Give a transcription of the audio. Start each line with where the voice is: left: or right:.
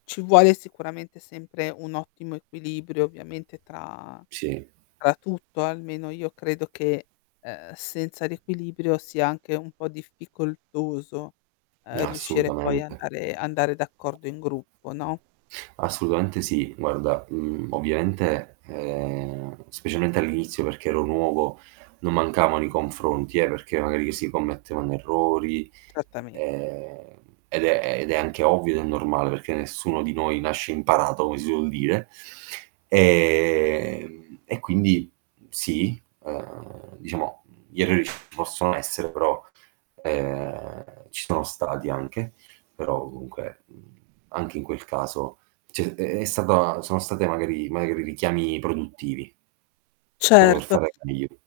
left: Ci vuole sicuramente sempre un ottimo equilibrio ovviamente tra
right: Sì.
left: tra tutto almeno, io credo che ehm, senza l'equilibrio sia anche un po' difficoltoso, ehm, riuscire poi
right: Assolutamente.
left: andare andare d'accordo in gruppo, no?
right: Assolutamente sì, guarda, mhmm, ovviamente, ehm, specialmente all'inizio perché ero nuovo, non mancavano i confronti eh, perché magari che si commettevano errori,
left: Certamente.
right: ehm, ed è ed è anche ovvio ed è normale perché nessuno di noi nasce imparato come si suol dire. E e quindi sì, ehm, diciamo gli errori possono essere però, ehm ci sono stati anche, però comunque, mhmm, anche in quel caso c'è è è stata sono state magari magari richiami produttivi. Proprio per
left: Certo.
right: fare meglio.